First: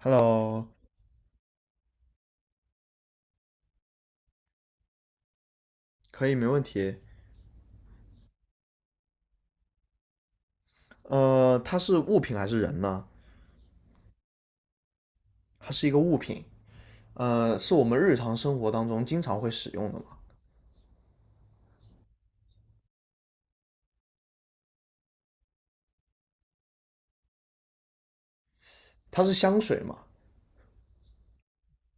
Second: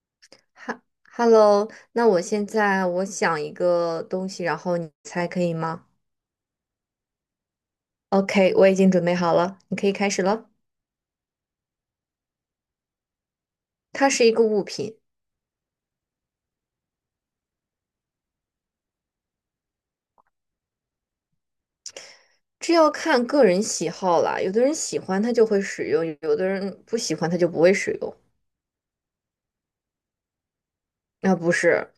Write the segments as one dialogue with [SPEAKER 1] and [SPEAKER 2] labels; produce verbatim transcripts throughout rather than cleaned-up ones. [SPEAKER 1] Hello，
[SPEAKER 2] 哈，Hello，那我现在我想一个东西，然后你猜可以吗
[SPEAKER 1] 可以，没问题。
[SPEAKER 2] ？OK，我已经准备好了，你可以开始了。
[SPEAKER 1] 呃，它是物品还是人呢？
[SPEAKER 2] 它是一个物品，
[SPEAKER 1] 它是一个物品，呃，是我们日常生活当中经常会使用的嘛。
[SPEAKER 2] 这要看个人喜好啦。有的人喜欢它就会使用，有的人不喜欢它就不会使用。
[SPEAKER 1] 它是香水嘛？
[SPEAKER 2] 啊，不是，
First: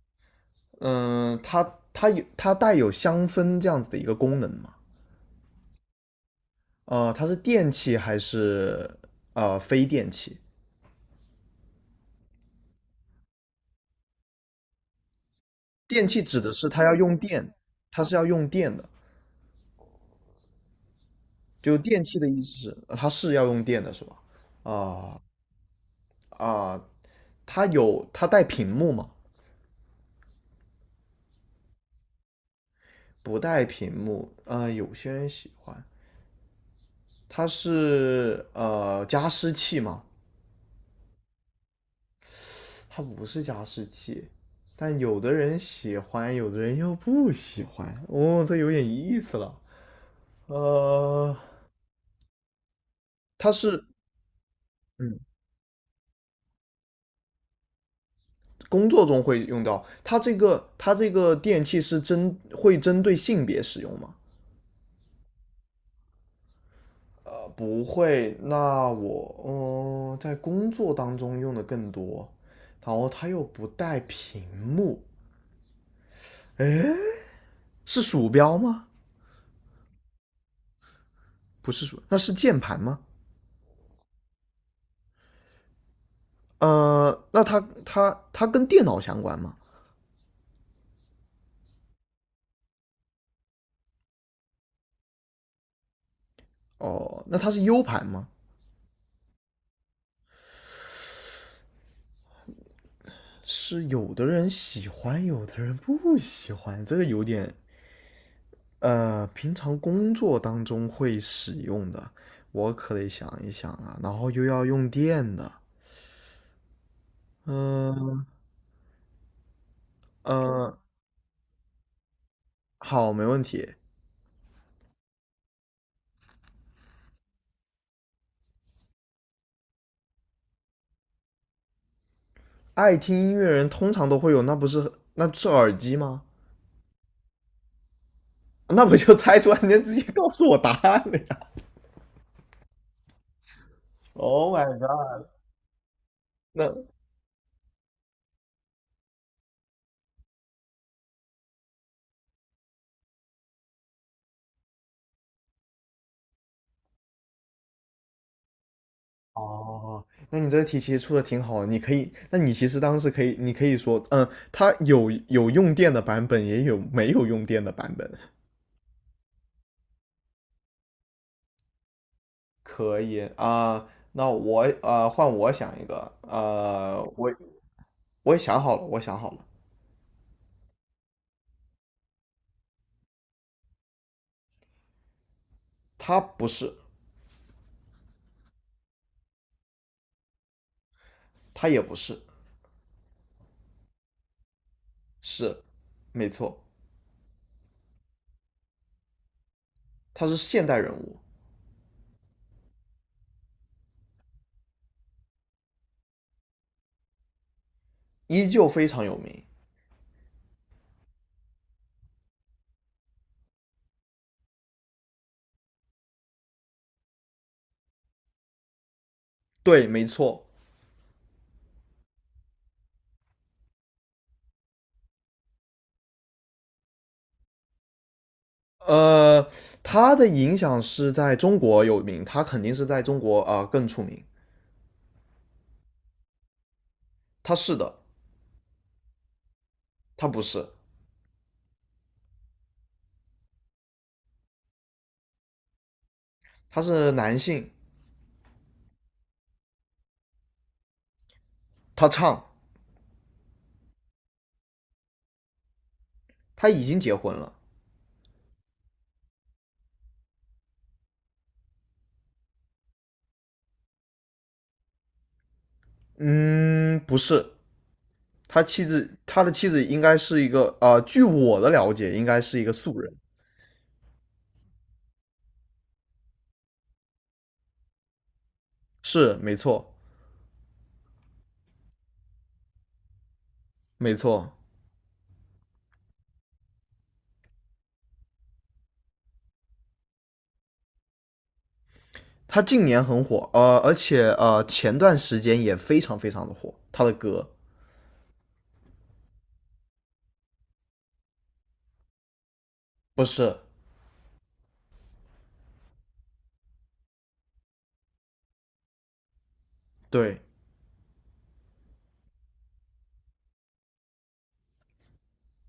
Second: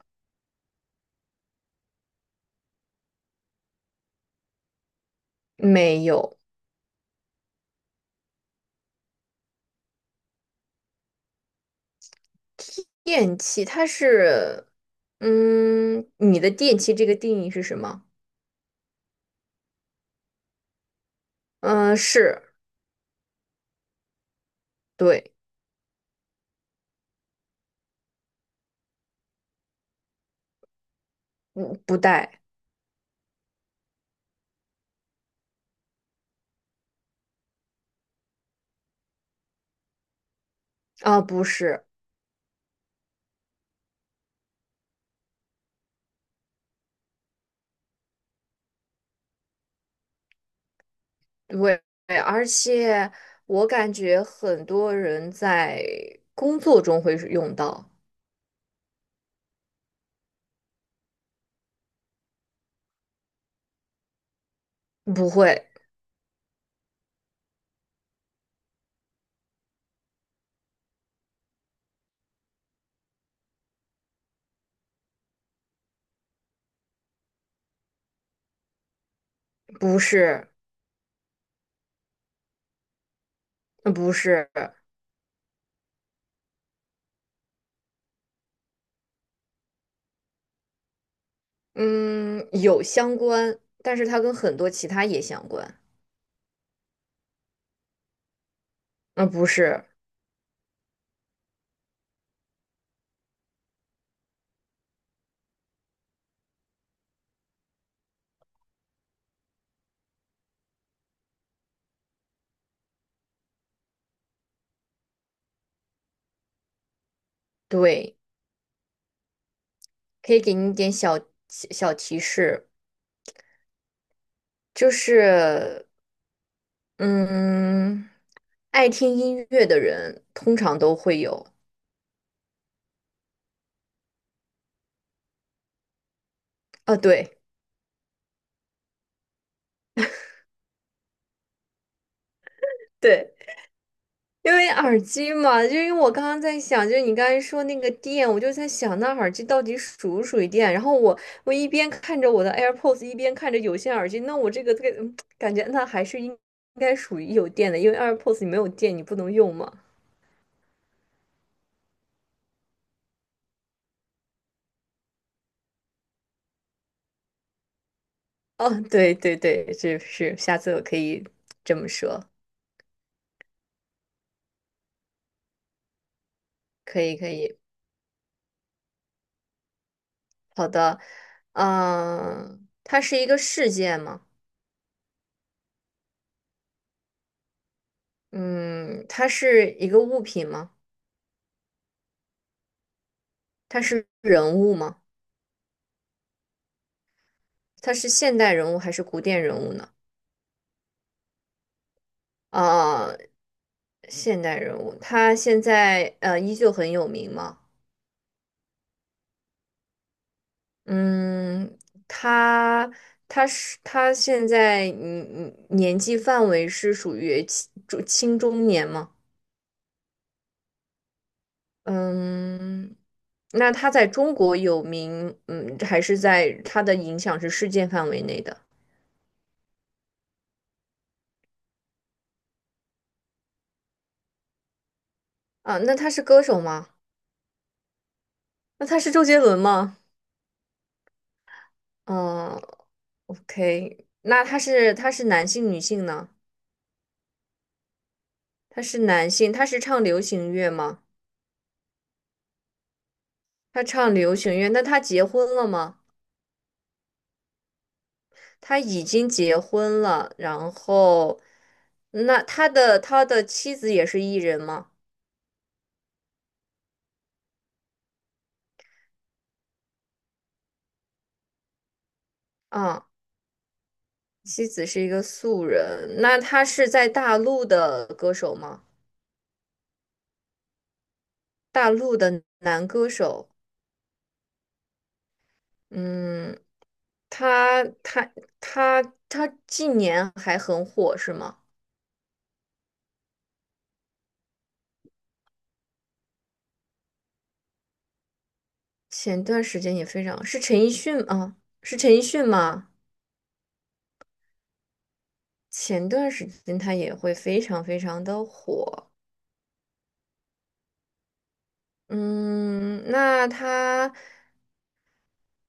[SPEAKER 1] 嗯、它它有它带有香氛这样子的一个功能嘛？
[SPEAKER 2] 没有
[SPEAKER 1] 呃，它是电器还是呃非电器？
[SPEAKER 2] 电器，它是，
[SPEAKER 1] 电
[SPEAKER 2] 嗯，
[SPEAKER 1] 器
[SPEAKER 2] 你
[SPEAKER 1] 指
[SPEAKER 2] 的
[SPEAKER 1] 的是
[SPEAKER 2] 电
[SPEAKER 1] 它要
[SPEAKER 2] 器这个
[SPEAKER 1] 用
[SPEAKER 2] 定义
[SPEAKER 1] 电，
[SPEAKER 2] 是什
[SPEAKER 1] 它
[SPEAKER 2] 么？
[SPEAKER 1] 是要用电的，就
[SPEAKER 2] 嗯，
[SPEAKER 1] 电器的意
[SPEAKER 2] 是，
[SPEAKER 1] 思是呃它是要用电的，是吧？啊、
[SPEAKER 2] 对，
[SPEAKER 1] 啊、它有它带屏幕嘛？
[SPEAKER 2] 不不带
[SPEAKER 1] 不带屏幕，呃，有些人喜欢。它是呃加湿器嘛，
[SPEAKER 2] 啊，不是。
[SPEAKER 1] 它不是加湿器，但有的人喜欢，有的人又不喜欢。哦，这有点意思了。呃，
[SPEAKER 2] 对，而且
[SPEAKER 1] 它
[SPEAKER 2] 我
[SPEAKER 1] 是
[SPEAKER 2] 感觉很多
[SPEAKER 1] 嗯，
[SPEAKER 2] 人在工作中会是用到，
[SPEAKER 1] 工作中会用到。它这个它这个电器是针会针对性别使用吗？
[SPEAKER 2] 不会，
[SPEAKER 1] 呃，不会。那我嗯、呃在工作当中用的更多，然后它又不带屏幕。哎。是鼠标吗？
[SPEAKER 2] 不是，
[SPEAKER 1] 不是鼠，那是键盘吗？
[SPEAKER 2] 嗯不是，
[SPEAKER 1] 呃，那它它它跟电脑相关吗？
[SPEAKER 2] 嗯，有相关，但是它跟很多其他也相关，
[SPEAKER 1] 哦，那它是 U 盘吗？
[SPEAKER 2] 嗯，不是，
[SPEAKER 1] 是有的人喜欢，有的人不喜欢，这个有点呃，平常工作当中会使用的，我可得想一想啊，然后又要用电的，
[SPEAKER 2] 对，
[SPEAKER 1] 嗯呃
[SPEAKER 2] 可以给你一
[SPEAKER 1] 呃
[SPEAKER 2] 点小小提示，
[SPEAKER 1] 好，没问题。
[SPEAKER 2] 就是，嗯，爱听音乐的人通常都会有，
[SPEAKER 1] 爱听音乐人通常都会有，那不是那是耳机吗？
[SPEAKER 2] 啊，对，
[SPEAKER 1] 那不就猜出来，你直接告诉我答案了呀
[SPEAKER 2] 对。
[SPEAKER 1] ？Oh
[SPEAKER 2] 因为
[SPEAKER 1] my
[SPEAKER 2] 耳
[SPEAKER 1] god！
[SPEAKER 2] 机嘛，就因为我刚刚在
[SPEAKER 1] 那
[SPEAKER 2] 想，就是你刚才说那个电，我就在想那耳机到底属不属于电。然后我我一边看着我的 AirPods，一边看着有线耳机，那我这个这个嗯 感觉那还是应应该属于有电的，因为 AirPods 你没有电你不能用嘛。
[SPEAKER 1] 哦，那你这个题其实出的挺好的你可以，那你其实当时可以，你可以说，嗯，它有有用电的版本，也有没有用电的版本。
[SPEAKER 2] 哦，对对对，这是下次我可以这么说，
[SPEAKER 1] 可以啊，那我呃换我想一个，
[SPEAKER 2] 可
[SPEAKER 1] 呃，
[SPEAKER 2] 以可
[SPEAKER 1] 我
[SPEAKER 2] 以，
[SPEAKER 1] 我也想好了，我想好了，
[SPEAKER 2] 好的，嗯、它是一个事件吗？
[SPEAKER 1] 他不是，
[SPEAKER 2] 嗯，它是一个物品吗？
[SPEAKER 1] 他也不是，
[SPEAKER 2] 它是人物吗？
[SPEAKER 1] 是，没错，
[SPEAKER 2] 他是现代人物还是古典人物呢？
[SPEAKER 1] 他是现代人物，
[SPEAKER 2] 啊、现代人物，他现在呃依旧很有名吗？
[SPEAKER 1] 依旧非常有名。
[SPEAKER 2] 嗯，他他是他现在嗯嗯年纪范围是属于青中青中年吗？
[SPEAKER 1] 对，没错。
[SPEAKER 2] 嗯，那他在中国有名，嗯，还是在他的影响是世界范围内的
[SPEAKER 1] 呃，他的影响是在中国有名，他肯定是在中国啊、呃更出名。
[SPEAKER 2] 啊？那他是歌手吗？
[SPEAKER 1] 他是的，
[SPEAKER 2] 那他是周杰伦吗？
[SPEAKER 1] 他不是，
[SPEAKER 2] 嗯，OK，那他是他是男性女性呢？
[SPEAKER 1] 他是男性，
[SPEAKER 2] 他是男性，他是唱流行乐吗？
[SPEAKER 1] 他唱，
[SPEAKER 2] 他唱流行乐，那他结婚了吗？
[SPEAKER 1] 他已经结婚了。
[SPEAKER 2] 他已经结婚了，然后，那他的他的妻子也是艺人吗？
[SPEAKER 1] 嗯，不是，他妻子，他的妻子应该是一个，呃，据我的了解，应该是一个素
[SPEAKER 2] 啊，
[SPEAKER 1] 人。
[SPEAKER 2] 妻子是一个素人，那他是在大陆的歌手吗？
[SPEAKER 1] 是，没错，
[SPEAKER 2] 大陆的男歌手，
[SPEAKER 1] 没错。
[SPEAKER 2] 嗯，他他他他近年还很火是吗？
[SPEAKER 1] 他近年很火，呃，而且呃，前段时间也非常非常的火，他的歌。
[SPEAKER 2] 前段时间也非常，是陈奕迅啊，是陈奕迅吗？
[SPEAKER 1] 不是，
[SPEAKER 2] 前段时间他也会非常非常的火。
[SPEAKER 1] 对，
[SPEAKER 2] 嗯，那他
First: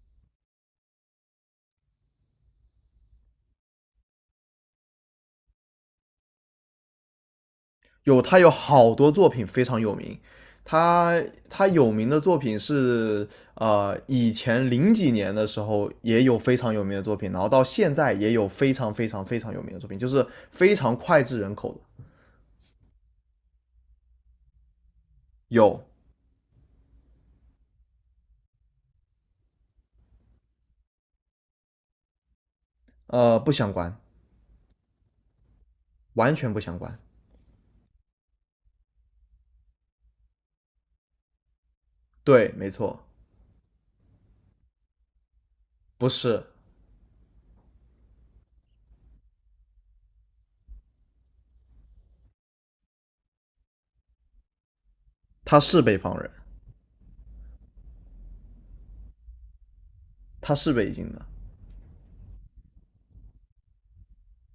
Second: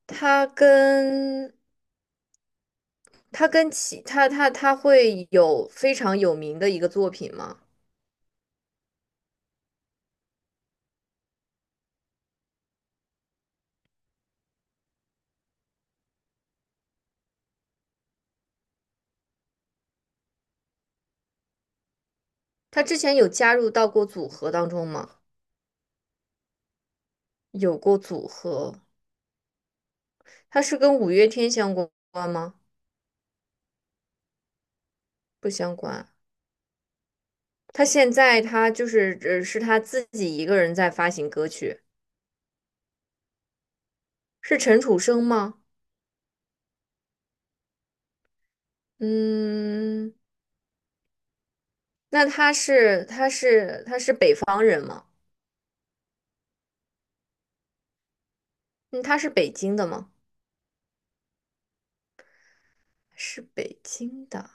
[SPEAKER 2] 他跟他跟其他他他会有非常有名的一个作品吗？
[SPEAKER 1] 有他有好多作品非常有名，他他有名的作品是呃以前零几年的时候也有非常有名的作品，然后到现在也有非常非常非常有名的作品，就是非常脍炙人口的。
[SPEAKER 2] 他之前有加入到过组合当中吗？
[SPEAKER 1] 有
[SPEAKER 2] 有过组合，他是跟五月天相关吗？
[SPEAKER 1] 呃不相关，
[SPEAKER 2] 不相关。
[SPEAKER 1] 完全不相关。
[SPEAKER 2] 他现在他就是呃是他自己一个人在发行歌曲，
[SPEAKER 1] 对，没错，
[SPEAKER 2] 是陈楚生吗？
[SPEAKER 1] 不是，
[SPEAKER 2] 嗯，那他是他是他是北方人吗？
[SPEAKER 1] 他是北方人，
[SPEAKER 2] 嗯，他是北京的吗？
[SPEAKER 1] 他是北京的，
[SPEAKER 2] 是北京的，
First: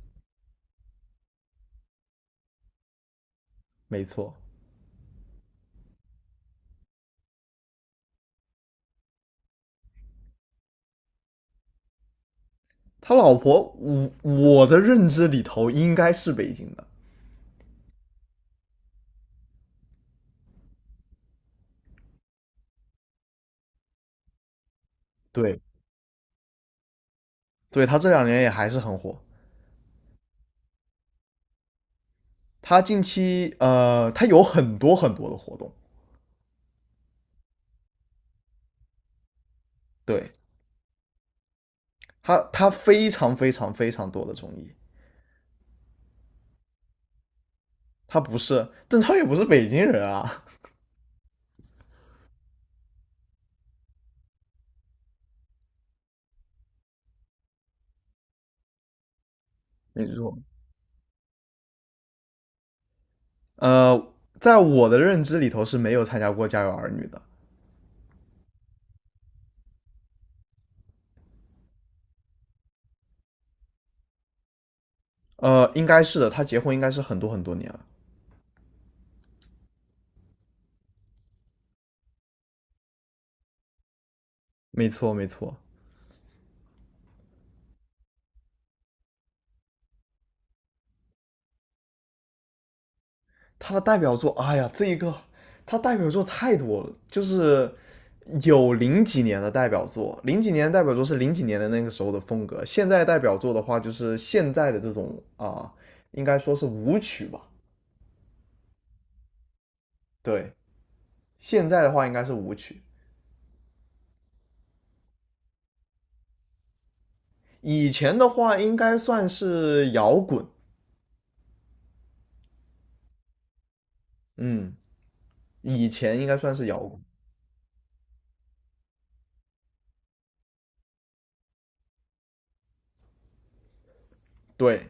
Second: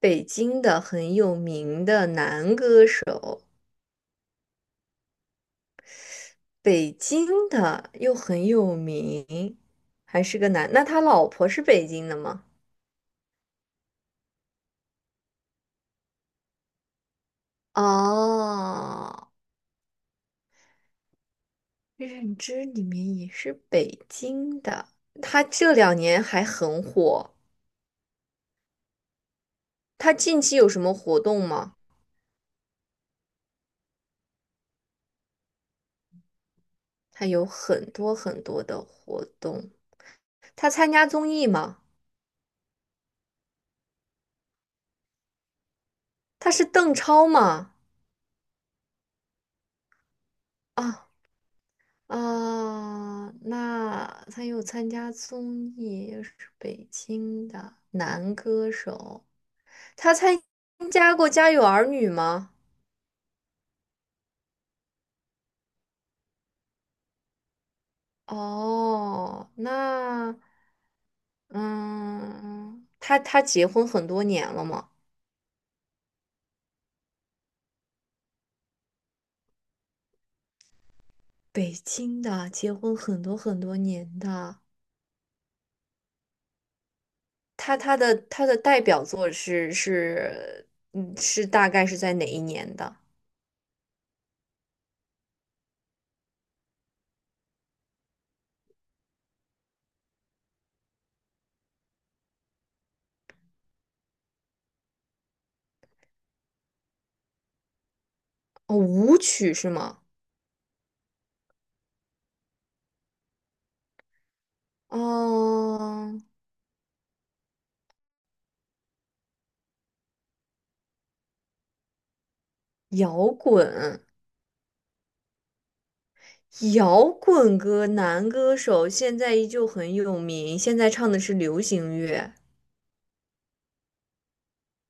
[SPEAKER 2] 北京的很有名的男歌手，
[SPEAKER 1] 没错。
[SPEAKER 2] 北京的又很有名，还是个男。那他老婆是北京的吗？
[SPEAKER 1] 他老婆，我我的认知里头应该是北京的。
[SPEAKER 2] 哦，认知里面也是北京的。他
[SPEAKER 1] 对，
[SPEAKER 2] 这两年还很火，
[SPEAKER 1] 对他这两年也还是很火，
[SPEAKER 2] 他近期有什么活动吗？
[SPEAKER 1] 他近期呃，他有很多很多的活动，
[SPEAKER 2] 他有很多很多的活动。
[SPEAKER 1] 对
[SPEAKER 2] 他参加综艺吗？
[SPEAKER 1] 他，他非常非常非常多的综艺。
[SPEAKER 2] 他是邓超吗？
[SPEAKER 1] 他不是邓超，也不是北京人啊。
[SPEAKER 2] 啊啊，那他又参加综艺，又是北京的男歌手。
[SPEAKER 1] 没
[SPEAKER 2] 他
[SPEAKER 1] 错，
[SPEAKER 2] 参加过《家有儿女》吗？
[SPEAKER 1] 呃，在我的认知里头是没有参加过《家有儿女》的。
[SPEAKER 2] 哦，那嗯，他他结婚很多年了吗？
[SPEAKER 1] 呃，应该是的，他结婚应该是很多很多年了。
[SPEAKER 2] 北京的，结婚很多很多年的。
[SPEAKER 1] 没错，没错。
[SPEAKER 2] 他他的他的代表作是是嗯是大概是在哪一年的？
[SPEAKER 1] 他的代表作，哎呀，这一个他代表作太多了，就是有零几年的代表作，零几年的代表作是零几年的那个时候的风格，现在代表作的话就是现在的这种啊、呃应该说是舞曲吧，
[SPEAKER 2] 哦，舞曲是吗？
[SPEAKER 1] 对，现在的话应该是舞曲，
[SPEAKER 2] 哦，
[SPEAKER 1] 以前的话应该算是摇滚，
[SPEAKER 2] 摇滚，
[SPEAKER 1] 嗯，以前应该算是摇滚，
[SPEAKER 2] 摇滚歌男歌手现在依旧很有名，现在唱的是流行乐。
[SPEAKER 1] 对，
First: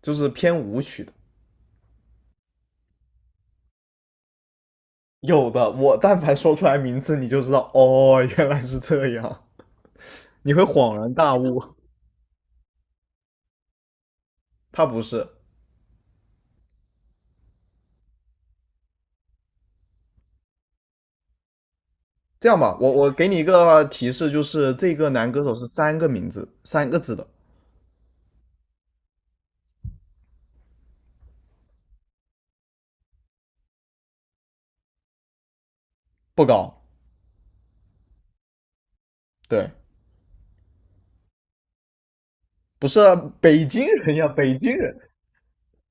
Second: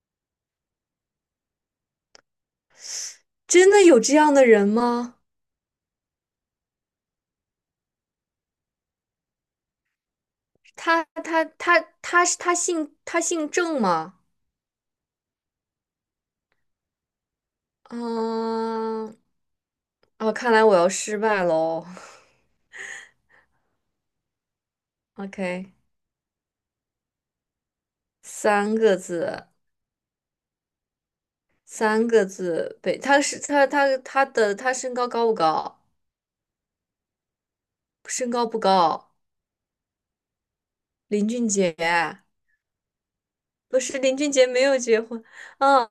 [SPEAKER 1] 就是偏舞曲的。
[SPEAKER 2] 真的有这样的人吗？
[SPEAKER 1] 有的，我但凡说出来名字，你就知道哦，原来是这样，你会恍
[SPEAKER 2] 他
[SPEAKER 1] 然大
[SPEAKER 2] 他
[SPEAKER 1] 悟。
[SPEAKER 2] 他他是他姓他姓郑吗？
[SPEAKER 1] 他不是。
[SPEAKER 2] 嗯，哦，看来我要失败喽。
[SPEAKER 1] 这样吧，我我给你一个提示，就是这个男歌手是
[SPEAKER 2] OK，
[SPEAKER 1] 三个名字，三个字的，
[SPEAKER 2] 三个字，三个字，北，他是他他他的他身高高不高？
[SPEAKER 1] 不高。
[SPEAKER 2] 身高不高，
[SPEAKER 1] 对，
[SPEAKER 2] 林俊杰。
[SPEAKER 1] 不是北
[SPEAKER 2] 不
[SPEAKER 1] 京
[SPEAKER 2] 是
[SPEAKER 1] 人
[SPEAKER 2] 林
[SPEAKER 1] 呀，
[SPEAKER 2] 俊杰
[SPEAKER 1] 北
[SPEAKER 2] 没
[SPEAKER 1] 京
[SPEAKER 2] 有
[SPEAKER 1] 人。
[SPEAKER 2] 结婚，啊？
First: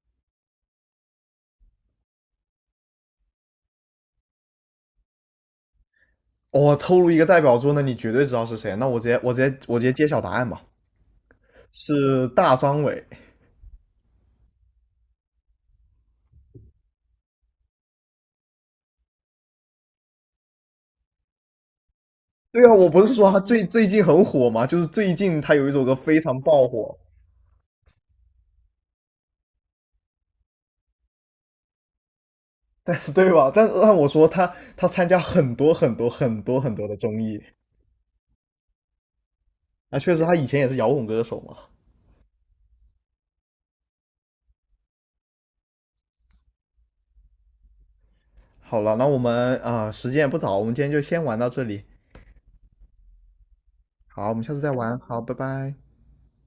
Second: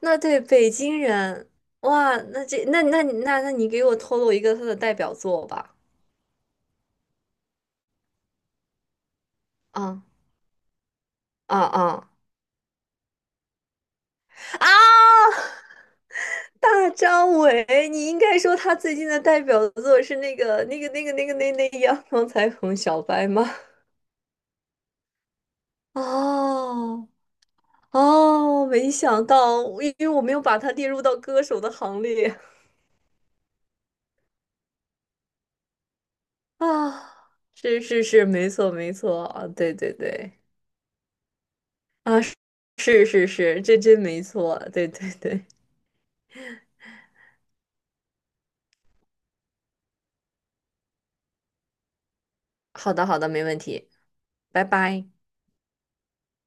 [SPEAKER 2] 那对北京人，哇，那这那那那那你给我透露一个他的代表作吧？
[SPEAKER 1] 我、哦透露一个代表作，那你绝对知道是谁。那我直接我直接我直接
[SPEAKER 2] 啊
[SPEAKER 1] 揭晓答案吧，
[SPEAKER 2] 啊啊
[SPEAKER 1] 是大张伟。
[SPEAKER 2] 啊！大张伟，你应该说他最近的代表作是那个那个那个那个那那阳光彩
[SPEAKER 1] 对啊，
[SPEAKER 2] 虹
[SPEAKER 1] 我
[SPEAKER 2] 小
[SPEAKER 1] 不是
[SPEAKER 2] 白
[SPEAKER 1] 说他
[SPEAKER 2] 吗？
[SPEAKER 1] 最 最近很火嘛，就是最近他有一首歌非常爆火，
[SPEAKER 2] 哦哦，没想到，因为我没有把他列入到歌手的行列
[SPEAKER 1] 对吧？但但我说他他参加很多很多很 多很多的
[SPEAKER 2] 啊。
[SPEAKER 1] 综艺，
[SPEAKER 2] 是是是，没错没错啊，对对
[SPEAKER 1] 那啊，确实他
[SPEAKER 2] 对。
[SPEAKER 1] 以前也是摇滚歌手嘛。
[SPEAKER 2] 啊，是是是，这真没错，对对对，
[SPEAKER 1] 好了，那我们啊、呃时间也不早，我们今天就先玩到这里。
[SPEAKER 2] 好的好的，没问题，
[SPEAKER 1] 好，我们下次
[SPEAKER 2] 拜
[SPEAKER 1] 再玩。
[SPEAKER 2] 拜。
[SPEAKER 1] 好，拜拜。